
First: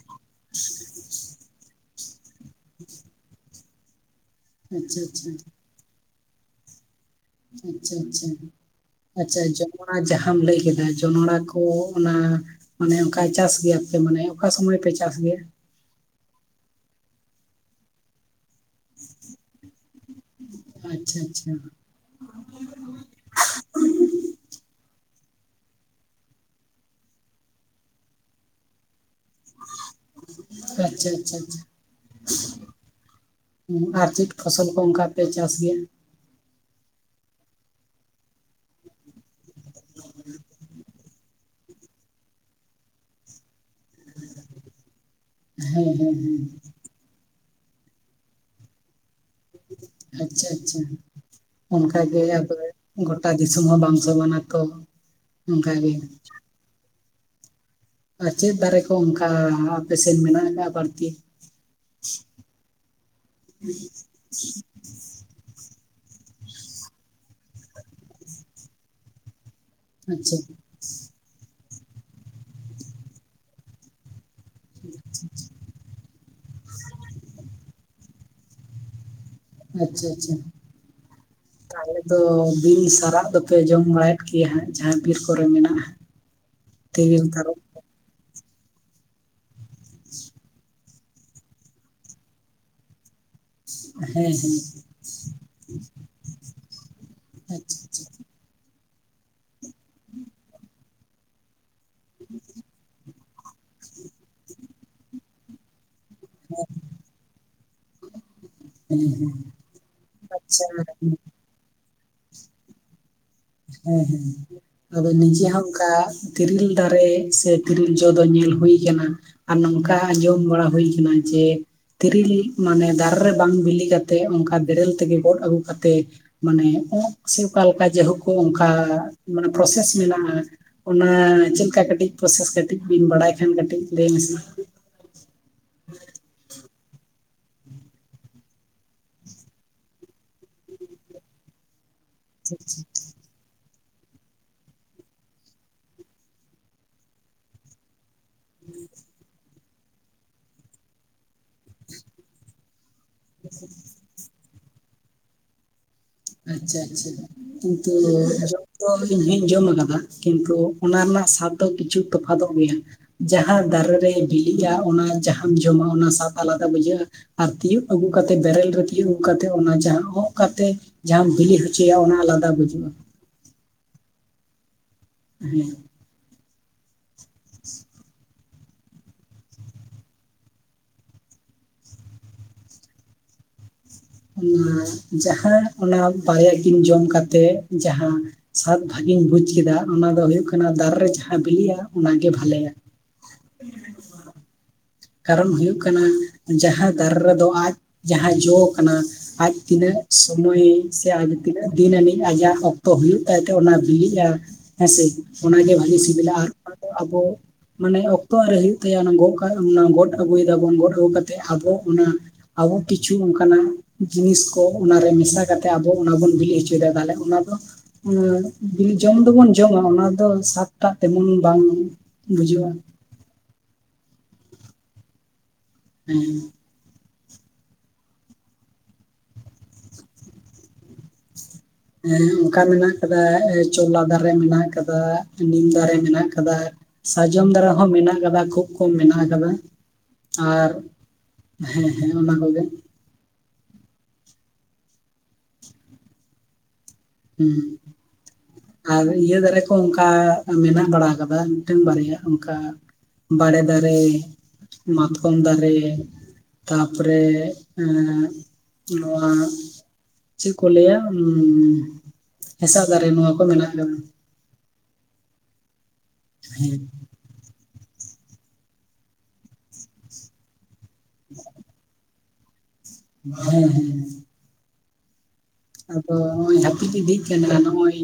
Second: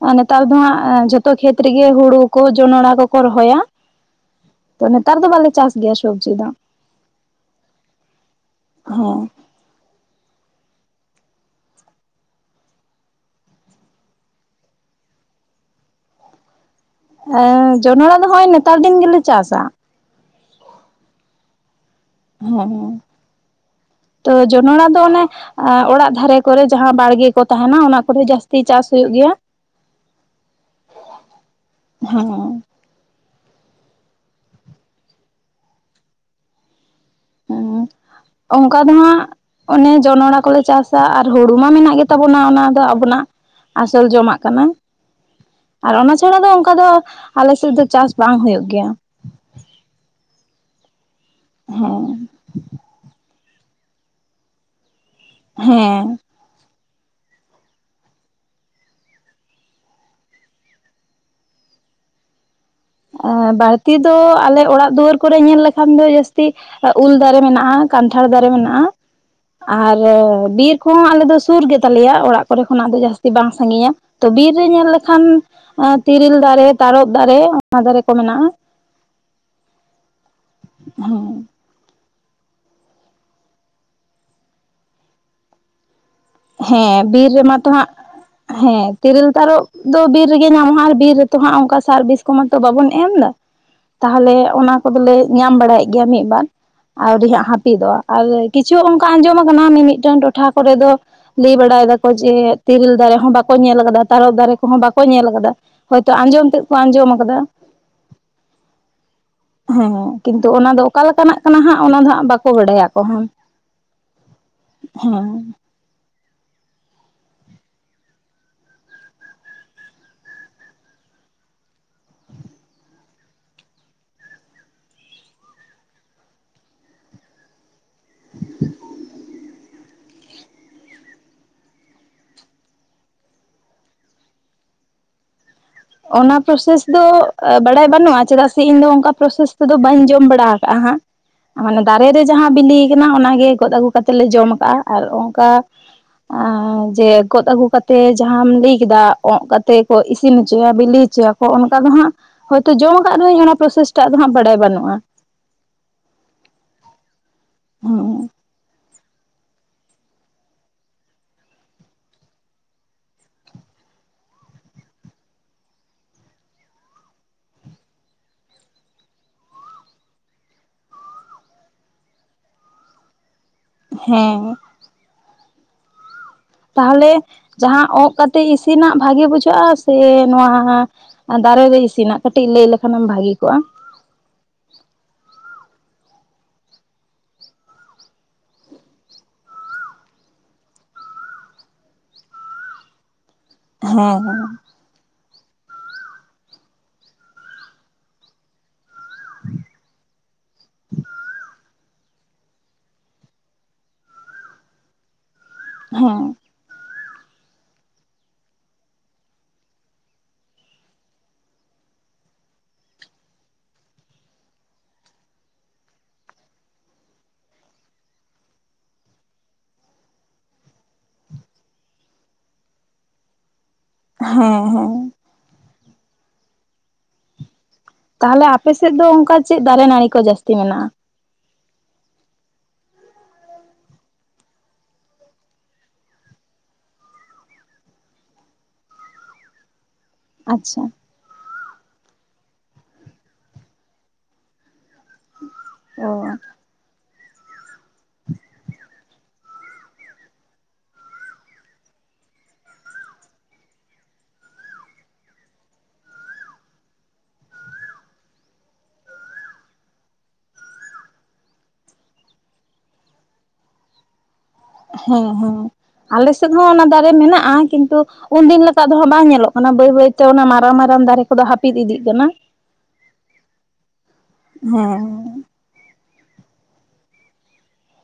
ᱟᱨ ᱱᱮᱛᱟᱨ ᱫᱚ ᱦᱟᱸᱜ ᱡᱷᱚᱛᱚ ᱠᱷᱮᱛ ᱨᱮᱜᱮ ᱦᱩᱲᱩ ᱠᱚ ᱡᱚᱱᱚᱲ ᱠᱚᱠᱚ ᱨᱚᱦᱚᱭᱟ᱾ ᱛᱚ ᱟᱪᱪᱷᱟ ᱱᱮᱛᱟᱨ ᱫᱚ ᱟᱪᱪᱷᱟ ᱵᱟᱞᱮ ᱪᱟᱥ ᱜᱮᱭᱟ ᱥᱚᱵᱡᱤ ᱫᱚ᱾ ᱟᱪᱪᱷᱟ ᱟᱪᱪᱷᱟ, ᱟᱪᱪᱷᱟ ᱡᱚ ᱱᱚᱲᱟ ᱡᱟᱸᱦᱟᱢ ᱞᱟᱹᱭ ᱠᱮᱫᱟ, ᱡᱚᱱᱚᱲᱟ ᱠᱚ ᱚᱱᱟ ᱢᱟᱱᱮ ᱚᱱᱠᱟ ᱪᱟᱥ ᱜᱮᱭᱟ ᱯᱮ ᱢᱟᱱᱮ ᱚᱠᱟ ᱥᱚᱢᱚᱭ ᱯᱮ ᱪᱟᱥ ᱜᱮᱭᱟ? ᱮ ᱡᱚᱱᱚᱲᱟ ᱫᱚ ᱦᱚᱜᱼᱚᱭ ᱱᱮᱛᱟᱨ ᱫᱤᱱ ᱜᱮᱞᱮ ᱪᱟᱥᱟ᱾ ᱟᱪᱪᱷᱟ ᱟᱪᱪᱷᱟ᱾ ᱦᱮᱸ, ᱛᱚ ᱡᱚᱱᱚᱲᱟ ᱫᱚ ᱚᱱᱮ ᱟᱸ ᱚᱲᱟᱜ ᱫᱷᱟᱨᱮ ᱠᱚᱨᱮ ᱡᱟᱦᱟᱸ ᱵᱟᱲᱜᱮ ᱠᱚ ᱛᱟᱦᱮᱱᱟ, ᱚᱱᱟ ᱠᱚᱨᱮ ᱡᱟᱹᱥᱛᱤ ᱪᱟᱥ ᱦᱩᱭᱩᱜ ᱜᱮᱭᱟ᱾ ᱟᱪᱪᱷᱟ ᱟᱪᱪᱷᱟ ᱟᱪᱪᱷᱟ ᱦᱮᱸ ᱾ ᱟᱨ ᱪᱮᱫ ᱯᱷᱚᱥᱚᱞ ᱠᱚ ᱚᱝᱠᱟ ᱯᱮ ᱪᱟᱥ ᱜᱮᱭᱟ? ᱦᱮᱸ, ᱚᱝᱠᱟ ᱫᱚ ᱦᱟᱸᱜ ᱚᱱᱮ ᱡᱚᱱᱚᱲ ᱠᱚᱞᱮ ᱪᱟᱥ ᱟ ᱟᱨ ᱦᱩᱲᱩ ᱢᱟ ᱢᱮᱱᱟᱜ ᱜᱮᱛᱟᱵᱚᱱᱟ ᱚᱱᱟ ᱫᱚ ᱟᱵᱚᱱᱟᱜ ᱟᱥᱚᱞ ᱡᱚᱢᱟᱜ ᱠᱟᱱᱟ, ᱦᱮᱸ ᱟᱨ ᱚᱱᱟ ᱦᱮᱸ ᱪᱷᱟᱲᱟ ᱫᱚ ᱦᱮᱸ ᱚᱝᱠᱟ ᱫᱚ ᱟᱞᱮᱥᱮᱫ ᱫᱚ ᱪᱟᱥ ᱵᱟᱝ ᱦᱩᱭᱩᱜ ᱜᱮᱭᱟ ᱾ ᱟᱪᱪᱷᱟ ᱟᱪᱪᱷᱟ, ᱚᱱᱠᱟᱜᱮ ᱦᱮᱸ ᱟᱫᱚᱭ ᱜᱚᱴᱟ ᱫᱤᱥᱚᱢ ᱦᱚᱸ ᱵᱟᱝ ᱥᱚᱢᱟᱱᱟ ᱛᱚ, ᱚᱱᱠᱟᱜᱮ ᱦᱮᱸ ᱟᱨ ᱪᱮᱫ ᱫᱟᱨᱮ ᱠᱚ ᱚᱝᱠᱟ ᱟᱯᱮᱥᱮᱱ ᱢᱮᱱᱟᱜ ᱟᱠᱟᱜᱼᱟ ᱵᱟᱹᱲᱛᱤ? ᱮᱸ ᱵᱟᱹᱲᱛᱤ ᱫᱚ ᱟᱞᱮ ᱚᱲᱟᱜ ᱫᱩᱣᱟᱹᱨ ᱠᱚᱨᱮ ᱧᱮᱞ ᱞᱮᱠᱷᱟᱱ ᱫᱚ ᱡᱟᱹᱥᱛᱤ ᱮᱸ ᱩᱞ ᱫᱟᱨᱮ ᱢᱮᱱᱟᱜᱼᱟ ᱠᱟᱱᱴᱷᱟᱲ ᱫᱟᱨᱮ ᱢᱮᱱᱟᱜᱼᱟ᱾ ᱟᱨ ᱟᱪᱪᱷᱟ ᱵᱤᱨ ᱠᱚᱦᱚᱸ ᱟᱞᱮ ᱫᱚ ᱥᱩᱨ ᱜᱮᱛᱟ ᱞᱮᱭᱟ ᱚᱲᱟᱜ ᱠᱚᱨᱮ ᱠᱷᱚᱱᱟᱜ ᱫᱚ ᱡᱟᱹᱥᱛᱤ ᱵᱟᱝ ᱥᱟᱺᱜᱤᱧᱟ᱾ ᱛᱚ ᱵᱤᱨ ᱨᱮ ᱧᱮᱞ ᱞᱮᱠᱷᱟᱱ ᱚᱱᱟ ᱛᱤᱨᱤᱞ ᱫᱟᱨᱮ, ᱛᱟᱨᱚᱚᱵ ᱫᱟᱨᱮ, ᱚᱱᱟ ᱫᱟᱨᱮ ᱠᱚ ᱢᱮᱱᱟᱜᱼᱟ᱾ ᱟᱪᱪᱷᱟ ᱟᱪᱪᱷᱟ᱾ ᱦᱳᱭ᱾ ᱛᱟᱦᱚᱞᱮ ᱛᱚ ᱵᱤᱱ ᱥᱟᱨᱟᱜ ᱫᱚᱯᱮ ᱡᱚᱢ ᱵᱟᱲᱟᱭᱮᱫ ᱜᱮᱭᱟ ᱦᱟᱸᱜ ᱡᱟᱦᱟᱸ ᱵᱤᱨ ᱠᱚᱨᱮ ᱢᱮᱱᱟᱜᱼᱟ᱾ ᱦᱮᱸ ᱛᱤᱨᱤᱞ ᱵᱤᱨ ᱨᱮᱢᱟ ᱛᱟᱨᱚᱵ ᱛᱚ ᱦᱟᱸᱜ, ᱦᱮᱸ ᱛᱤᱨᱤᱞ ᱛᱟᱨᱚᱵ ᱫᱚ ᱵᱤᱨ ᱨᱮᱜᱮ ᱧᱟᱢᱚᱜᱼᱟ ᱟᱨ ᱵᱤᱨ ᱛᱚ ᱦᱟᱸᱜ ᱚᱱᱠᱟ ᱥᱟᱨ ᱵᱤᱥ ᱠᱚᱢᱟ ᱛᱚ ᱵᱟᱵᱚᱱ ᱮᱢ ᱫᱟ, ᱦᱮᱸ ᱛᱟᱦᱚᱞᱮ ᱦᱮᱸ ᱚᱱᱟ ᱠᱚᱫᱚ ᱞᱮ ᱧᱟᱢ ᱵᱟᱲᱟᱭᱮᱫ ᱜᱮᱭᱟ ᱢᱤᱫ ᱵᱟᱨ, ᱟᱹᱣᱨᱤ ᱦᱟᱸᱜ ᱟᱪᱪᱷᱟ ᱦᱟᱹᱯᱤᱫᱚᱜᱼᱟ, ᱟᱪᱪᱷᱟ ᱟᱨ ᱠᱤᱪᱷᱩ ᱚᱱᱠᱟ ᱟᱸᱡᱚᱢ ᱟᱠᱟᱱᱟ ᱢᱤ ᱢᱤᱫᱴᱟᱝ ᱴᱚᱴᱷᱟ ᱠᱚᱨᱮ ᱫᱚ ᱞᱟᱹᱭ ᱵᱟᱲᱟᱭ ᱫᱟ ᱠᱚ ᱡᱮ ᱛᱤᱨᱤᱞ ᱫᱟᱨᱮ ᱦᱚᱸ ᱵᱟᱠᱚ ᱧᱮᱞ ᱟᱠᱟᱫᱟ, ᱛᱟᱨᱚᱯ ᱫᱟᱨᱮ ᱠᱚᱦᱚᱸ ᱵᱟᱠᱚ ᱧᱮᱞ ᱟᱠᱟᱫᱟ᱾ ᱦᱳᱭᱛᱳ ᱟᱸᱡᱚᱢ ᱛᱮᱫ ᱠᱚ ᱟᱸᱡᱚᱢ ᱟᱠᱟᱫᱟ, ᱦᱮᱸ, ᱠᱤᱱᱛᱩ ᱟᱪᱪᱷᱟ ᱚᱱᱟ ᱫᱚ ᱚᱠᱟ ᱞᱮᱠᱟᱱᱟᱜ ᱠᱟᱱᱟ ᱦᱟᱸᱜ ᱚᱱᱟ ᱫᱚ ᱦᱟᱸᱜ ᱵᱟᱠᱚ ᱵᱟᱰᱟᱭᱟ ᱟᱠᱚ ᱦᱚᱸ᱾ ᱦᱮᱸ ᱦᱮᱸ, ᱟᱫᱚ ᱦᱮᱸ ᱱᱤᱡᱮ ᱦᱚᱸ ᱠᱟ ᱛᱤᱨᱤᱞ ᱫᱟᱨᱮ ᱥᱮ ᱛᱤᱨᱤᱞ ᱡᱚ ᱫᱚ ᱧᱮᱞ ᱦᱩᱭ ᱠᱟᱱᱟ᱾ ᱟᱨ ᱱᱚᱝᱠᱟ ᱟᱸᱡᱚᱢ ᱵᱟᱲᱟ ᱦᱩᱭ ᱠᱟᱱᱟ ᱡᱮ ᱛᱤᱨᱤᱞ ᱢᱟᱱᱮ ᱫᱟᱨᱮ ᱨᱮ ᱵᱟᱝ ᱵᱤᱞᱤ ᱠᱟᱛᱮ, ᱚᱱᱠᱟ ᱵᱮᱨᱮᱞ ᱛᱮᱜᱮ ᱜᱚᱫ ᱟᱹᱜᱩ ᱠᱟᱛᱮ ᱢᱟᱱᱮ ᱚᱸᱜ ᱥᱮ ᱚᱠᱟᱮᱠᱟ ᱡᱟᱭᱦᱳᱠ ᱠᱚ ᱚᱱᱠᱟ ᱢᱟᱱᱮ ᱯᱨᱚᱥᱮᱥ ᱢᱮᱱᱟᱜᱼᱟ᱾ ᱚᱱᱟ ᱪᱮᱫᱞᱮᱠᱟ ᱠᱟᱹᱴᱤᱡ ᱯᱨᱚᱥᱮᱥ ᱠᱟᱹᱴᱤᱡ ᱵᱤᱱ ᱵᱟᱰᱟᱭ ᱠᱷᱟᱱ ᱠᱟᱹᱴᱤᱡ ᱞᱟᱹᱭ ᱢᱮᱥᱮ ᱢᱟ᱾ ᱚᱱᱟ ᱯᱨᱳᱥᱮᱥ ᱫᱚ ᱵᱟᱲᱟᱭ ᱵᱟᱹᱱᱩᱜᱼᱟ, ᱪᱮᱫᱟᱜ ᱥᱮ ᱤᱧ ᱫᱚ ᱚᱱᱠᱟ ᱯᱨᱳᱥᱮᱥ ᱛᱮᱫᱚ ᱵᱟᱹᱧ ᱡᱚᱢ ᱵᱟᱲᱟ ᱠᱟᱜ-ᱟ ᱦᱟᱸᱜ᱾ ᱢᱟᱱᱮ ᱫᱟᱨᱮ ᱨᱮ ᱡᱟᱦᱟᱸ ᱵᱤᱞᱤ ᱠᱟᱱᱟ ᱚᱱᱟ ᱜᱮ ᱜᱚᱫ ᱟᱹᱜᱩ ᱠᱟᱛᱮ ᱞᱮ ᱡᱚᱢ ᱠᱟᱜᱼᱟ ᱟᱨ ᱚᱱᱠᱟ ᱟᱸ ᱡᱮ ᱜᱚᱫ ᱟᱹᱜᱩ ᱠᱟᱛᱮ ᱡᱟᱦᱟᱸᱢ ᱞᱟᱹᱭ ᱠᱮᱫᱟ ᱚᱸᱜ ᱠᱟᱛᱮ ᱠᱚ ᱤᱥᱤᱱ ᱪᱚᱭᱟ ᱵᱤᱞᱤ ᱦᱚᱪᱚᱭᱟᱠᱚ, ᱚᱱᱠᱟ ᱫᱚ ᱦᱟᱸᱜ ᱦᱚᱭᱛᱳ ᱡᱚᱢ ᱟᱠᱟᱫ ᱨᱮᱦᱚᱸᱧ ᱚᱱᱟ ᱯᱨᱳᱥᱮᱥ ᱴᱟᱜ ᱫᱚ ᱦᱟᱸᱜ ᱵᱟᱰᱟᱭ ᱵᱟᱹᱱᱩᱜᱼᱟ᱾ ᱟᱪᱪᱷᱟ ᱟᱪᱪᱷᱟ, ᱠᱤᱱᱛᱩ ᱦᱮᱸ ᱡᱚᱢ ᱫᱚ ᱤᱧᱦᱩᱧ ᱡᱚᱢ ᱟᱠᱟᱫᱟ, ᱠᱤᱱᱛᱩ ᱚᱱᱟ ᱨᱮᱱᱟᱜ ᱥᱟᱫ ᱫᱚ ᱠᱤᱪᱷᱩ ᱛᱚᱯᱷᱟᱛᱚᱜ ᱜᱮᱭᱟ᱾ ᱡᱟᱦᱟᱸ ᱫᱟᱨᱮ ᱨᱮ ᱵᱤᱞᱤᱜᱼᱟ ᱚᱱᱟ ᱡᱟᱦᱟᱸᱢ ᱡᱚᱢᱟ ᱚᱱᱟ ᱥᱟᱫ ᱟᱞᱟᱫᱟ ᱵᱩᱡᱷᱟᱹᱜᱼᱟ᱾ ᱟᱨ ᱛᱤᱭᱳᱜ ᱟᱹᱜᱩ ᱠᱟᱛᱮ ᱵᱮᱨᱮᱞ ᱨᱮ ᱛᱤᱭᱳᱜ ᱟᱹᱜᱩ ᱠᱟᱛᱮᱫ ᱚᱱᱟ ᱡᱟᱦᱟᱸ ᱚᱸᱜ ᱠᱟᱛᱮ ᱡᱟᱦᱟᱸᱢ ᱵᱤᱞᱤ ᱦᱚᱪᱚᱭᱟ ᱚᱱᱟ ᱟᱞᱟᱫᱟ ᱵᱩᱡᱩᱜᱼᱟ᱾ ᱦᱮᱸ᱾ ᱦᱮᱸ᱾ ᱛᱟᱦᱚᱞᱮ ᱡᱟᱦᱟᱸ ᱚᱸᱜ ᱠᱟᱛᱮ ᱤᱥᱤᱱᱟᱜ ᱵᱷᱟᱜᱮ ᱵᱩᱡᱷᱟᱹᱜᱼᱟ ᱥᱮ ᱱᱚᱣᱟ ᱫᱟᱨᱮ ᱨᱮ ᱤᱥᱤᱱᱟᱜ, ᱠᱟᱹᱴᱤᱡ ᱞᱟᱹᱭ ᱞᱮᱠᱷᱟᱱᱮᱢ ᱵᱷᱟᱜᱮ ᱠᱚᱜᱼᱟ᱾ ᱚᱱᱟ ᱡᱟᱦᱟᱸ ᱚᱱᱟ ᱵᱟᱨᱭᱟ ᱠᱤᱱ ᱡᱚᱢ ᱠᱟᱛᱮᱫ ᱡᱟᱦᱟᱸ, ᱥᱟᱫ ᱵᱷᱟᱹᱜᱤᱧ ᱵᱩᱡ ᱠᱮᱫᱟ ᱚᱱᱟ ᱫᱚ ᱦᱩᱭᱩᱜ ᱠᱟᱱᱟ ᱫᱟᱨᱮ ᱨᱮ ᱡᱟᱦᱟᱸ ᱵᱤᱞᱤᱜᱼᱟ ᱚᱱᱟ ᱜᱮ ᱵᱷᱟᱞᱮᱭᱟ᱾ ᱦᱮᱸ ᱦᱮᱸ᱾ ᱠᱟᱨᱚᱱ ᱦᱩᱭᱩᱜ ᱠᱟᱱᱟ ᱡᱟᱦᱟᱸ ᱫᱟᱨᱮ ᱨᱮᱫᱚ ᱟᱡ ᱡᱟᱦᱟᱸ ᱡᱚ ᱠᱟᱱᱟ ᱟᱡ ᱛᱤᱱᱟᱹᱜ ᱥᱚᱢᱚᱭ ᱥᱮ ᱟᱡ ᱛᱤᱱᱟᱹᱜ ᱫᱤᱱ ᱟᱹᱱᱤᱡ ᱟᱡᱟᱜ ᱚᱠᱛᱚ ᱦᱩᱭᱩᱜ ᱛᱟᱭᱛᱮ ᱚᱱᱟ ᱵᱤᱞᱤᱜᱼᱟ, ᱦᱮᱸ ᱥᱮ? ᱚᱱᱟ ᱜᱮ ᱵᱷᱟᱞᱤ ᱦᱮᱸ ᱥᱤᱵᱤᱞᱟ ᱟᱨ ᱟᱫᱚ ᱟᱵᱚ ᱢᱟᱱᱮ ᱚᱠᱛᱚ ᱟᱹᱣᱨᱤ ᱦᱩᱭᱩᱜ ᱛᱟᱭᱟ ᱚᱱᱟ ᱜᱚᱜ ᱠᱟᱜ ᱚᱱᱟ ᱜᱚᱫ ᱟᱹᱜᱩᱭᱮᱫᱟᱵᱚᱱ ᱜᱚᱫ ᱟᱹᱜᱩ ᱠᱟᱛᱮᱫ ᱟᱵᱚ ᱚᱱᱟ, ᱟᱵᱚ ᱠᱤᱪᱷᱩ ᱚᱱᱠᱟᱱᱟᱜ ᱡᱤᱱᱤᱥ ᱠᱚ ᱚᱱᱟ ᱨᱮ ᱢᱮᱥᱟ ᱠᱟᱛᱮ ᱟᱵᱚ ᱚᱱᱟ ᱵᱚᱱ ᱵᱤᱞᱤ ᱦᱚᱪᱚᱭᱮᱫᱟ, ᱛᱟᱦᱞᱮ ᱚᱱᱟ ᱫᱚ ᱢᱟᱱᱮ ᱵᱤᱞᱤ ᱡᱚᱢ ᱫᱚᱵᱚᱱ ᱡᱚᱢᱟ ᱚᱱᱟ ᱫᱚ ᱥᱟᱫ ᱴᱟᱜ ᱛᱮᱢᱚᱱ ᱵᱟᱝ ᱵᱩᱡᱩᱜ-ᱟ᱾ ᱦᱮᱸ ᱦᱮᱸ᱾ ᱦᱮᱸ᱾ ᱛᱟᱦᱚᱞᱮ ᱟᱯᱮᱥᱮᱫ ᱫᱚ ᱚᱱᱠᱟ ᱪᱮᱫ ᱫᱟᱨᱮ ᱱᱟᱹᱲᱤ ᱠᱚ ᱡᱟᱹᱟᱥᱛᱤ ᱢᱮᱱᱟᱜᱼᱟ? ᱮᱸ ᱚᱱᱠᱟ ᱢᱮᱱᱟᱜ ᱟᱠᱟᱫᱟ ᱪᱚᱞᱞᱟ ᱫᱟᱨᱮ ᱢᱮᱱᱟᱜ ᱟᱠᱟᱫᱟ ᱱᱤᱢ ᱫᱟᱨᱮ ᱢᱮᱱᱟᱜ ᱠᱟᱫᱟ ᱾ ᱥᱟᱨᱡᱚᱢ ᱫᱟᱨᱟ ᱦᱚᱸ ᱢᱮᱱᱟᱜ ᱠᱟᱫᱟ ᱠᱷᱩᱵ ᱠᱚᱢ ᱢᱮᱱᱟᱜ ᱠᱟᱫᱟ ᱾ ᱟᱨ ᱟᱪᱪᱷᱟ ᱦᱮᱸ ᱦᱮᱸ ᱚᱱᱟ ᱠᱚᱜᱮ ᱾ ᱚ ᱾ ᱦᱩᱸ ᱟᱨ ᱤᱭᱟᱹ ᱫᱟᱨᱮ ᱠᱚ ᱚᱱᱠᱟ ᱢᱮᱱᱟᱜ ᱵᱟᱲᱟ ᱟᱠᱟᱫᱟ ᱢᱤᱫᱴᱟᱝ ᱵᱟᱨᱭᱟ ᱚᱱᱠᱟ ᱵᱟᱲᱮ ᱫᱟᱨᱮ ᱢᱟᱛᱠᱚᱢ ᱫᱟᱨᱮ, ᱛᱟᱯᱚᱨᱮ ᱮᱸ ᱱᱚᱣᱟ, ᱪᱮᱫ ᱠᱚ ᱞᱟᱹᱭᱟ ᱩᱸ, ᱦᱮᱸᱥᱟᱜ ᱫᱟᱨᱮ ᱱᱚᱣᱟ ᱠᱚ ᱢᱮᱱᱟᱜ ᱠᱟᱫᱟ ᱾ ᱦᱮᱸ ᱦᱮᱸ ᱟᱞᱮ ᱥᱮᱫ ᱦᱚᱸ ᱦᱮᱸ ᱚᱱᱟ ᱫᱟᱨᱮ ᱢᱮᱱᱟᱜᱼᱟ ᱠᱤᱱᱛᱩ ᱩᱱᱫᱤᱱ ᱞᱮᱠᱟ ᱫᱚ ᱦᱟᱸᱜ ᱵᱟᱝ ᱧᱮᱞᱚᱜ ᱠᱟᱱᱟ ᱵᱟᱹᱭ ᱵᱟᱹᱭᱛᱮ ᱚᱱᱟ ᱢᱟᱨᱟᱝ ᱢᱟᱨᱟᱝ ᱫᱟᱨᱮ ᱠᱚᱫᱚ ᱦᱟᱹᱯᱤᱫ ᱤᱫᱤᱜ ᱠᱟᱱᱟ᱾ ᱦᱮᱸ ᱦᱮᱸ ᱾ ᱦᱮᱸ ᱾ ᱟᱫᱚ ᱱᱚᱜ ᱚᱭ ᱦᱟᱹᱯᱤᱫ ᱤᱫᱤᱜ ᱠᱟᱱᱟ ᱱᱚᱜᱼᱚᱭ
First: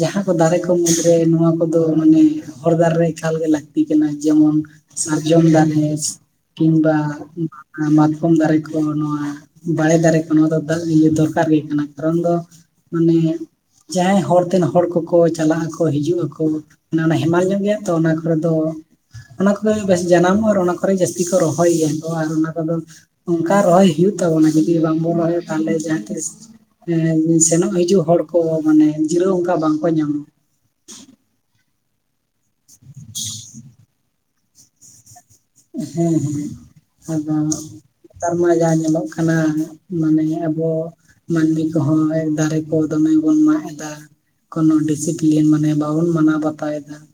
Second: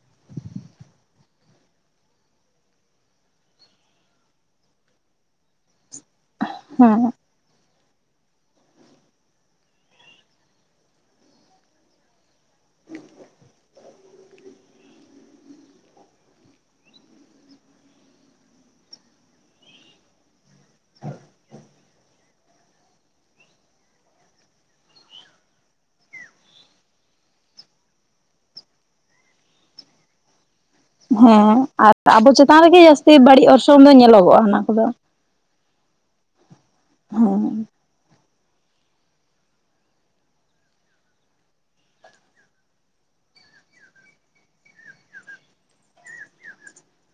ᱡᱟᱦᱟᱸ ᱠᱚ ᱫᱟᱨᱮ ᱠᱚ ᱢᱩᱫᱽᱨᱮ ᱱᱚᱣᱟ ᱠᱚᱫᱚ ᱢᱟᱱᱮ ᱦᱚᱨ ᱫᱷᱟᱨᱮ ᱨᱮ ᱮᱠᱟᱞᱜᱮ ᱞᱟᱹᱠᱛᱤ ᱠᱟᱱᱟ ᱡᱮᱢᱚᱱ ᱥᱟᱨᱡᱚᱢ ᱫᱟᱨᱮ ᱠᱤᱝᱵᱟ ᱦᱮᱸ ᱢᱟᱛᱠᱚᱢ ᱫᱟᱨᱮ ᱠᱚ ᱱᱚᱣᱟ ᱵᱟᱲᱮ ᱫᱟᱨᱮ ᱠᱚ ᱱᱚᱣᱟ ᱫᱚ ᱫᱚᱨᱠᱟᱨ ᱜᱮ ᱠᱟᱱᱟ ᱾ ᱠᱟᱨᱚᱱ ᱫᱚ ᱢᱟᱱᱮ ᱡᱟᱦᱟᱸᱭ ᱦᱚᱨᱛᱮᱱ ᱦᱚᱲ ᱠᱚᱠᱚ ᱪᱟᱞᱟᱜ ᱟᱠᱚ ᱦᱤᱡᱩᱜ ᱟᱠᱚ ᱚᱱᱟ ᱦᱮᱢᱟᱞ ᱧᱚᱜ ᱜᱮᱭᱟ ᱛᱚ ᱚᱱᱟ ᱠᱚᱨᱮ ᱫᱚ ᱚᱱᱟ ᱠᱚᱫᱚ ᱵᱮᱥ ᱡᱟᱱᱟᱢᱚᱜ ᱟᱨ ᱚᱱᱟ ᱠᱚᱨᱮ ᱡᱟᱹᱥᱛᱤ ᱠᱚ ᱨᱚᱦᱚᱭ ᱜᱮᱭᱟ ᱠᱚ ᱟᱨ ᱚᱱᱟ ᱠᱚᱫᱚ ᱚᱱᱠᱟ ᱨᱚᱦᱚᱭ ᱦᱩᱭᱩᱜᱭ ᱛᱟᱵᱚᱱᱟ ᱡᱩᱫᱤ ᱵᱟᱝᱵᱚᱱ ᱨᱚᱦᱚᱭ ᱛᱟᱦᱚᱞᱮ ᱡᱟᱦᱟᱸ ᱛᱤᱥ ᱮᱸ ᱥᱮᱱᱚᱜ ᱦᱤᱡᱩᱜ ᱦᱚᱲ ᱠᱚ ᱢᱟᱱᱮ ᱡᱤᱨᱟᱹᱣ ᱚᱱᱠᱟ ᱵᱟᱝᱠᱚ ᱧᱟᱢᱟ ᱾ ᱦᱮᱸ ᱟᱨ ᱟᱵᱚ ᱪᱮᱛᱟᱱ ᱨᱮᱜᱮ ᱡᱟᱹᱥᱛᱤ ᱵᱟᱹᱲᱤᱡ ᱚᱨᱥᱚᱝ ᱫᱚ ᱧᱮᱞᱚᱜᱚᱜᱼᱟ ᱚᱱᱟ ᱠᱚᱫᱚ ᱾ ᱦᱮᱸ ᱦᱮᱸ ᱟᱫᱚ ᱦᱮᱸ ᱱᱮᱛᱟᱨ ᱢᱟ ᱡᱟ ᱧᱮᱞᱚᱜ ᱠᱟᱱᱟ ᱢᱟᱱᱮ ᱟᱵᱚ ᱢᱟᱹᱱᱢᱤ ᱠᱚᱦᱚᱸ ᱦᱚᱸᱜᱼᱚᱭ ᱫᱟᱨᱮ ᱠᱚ ᱫᱚᱢᱮ ᱵᱚᱱ ᱢᱟᱜ ᱮᱫᱟ᱾ ᱠᱳᱱᱚ ᱰᱤᱥᱤᱯᱞᱤᱱ ᱢᱟᱱᱮ ᱵᱟᱵᱚᱱ ᱢᱟᱱᱟᱣ ᱵᱟᱛᱟᱣ ᱮᱫᱟ ᱾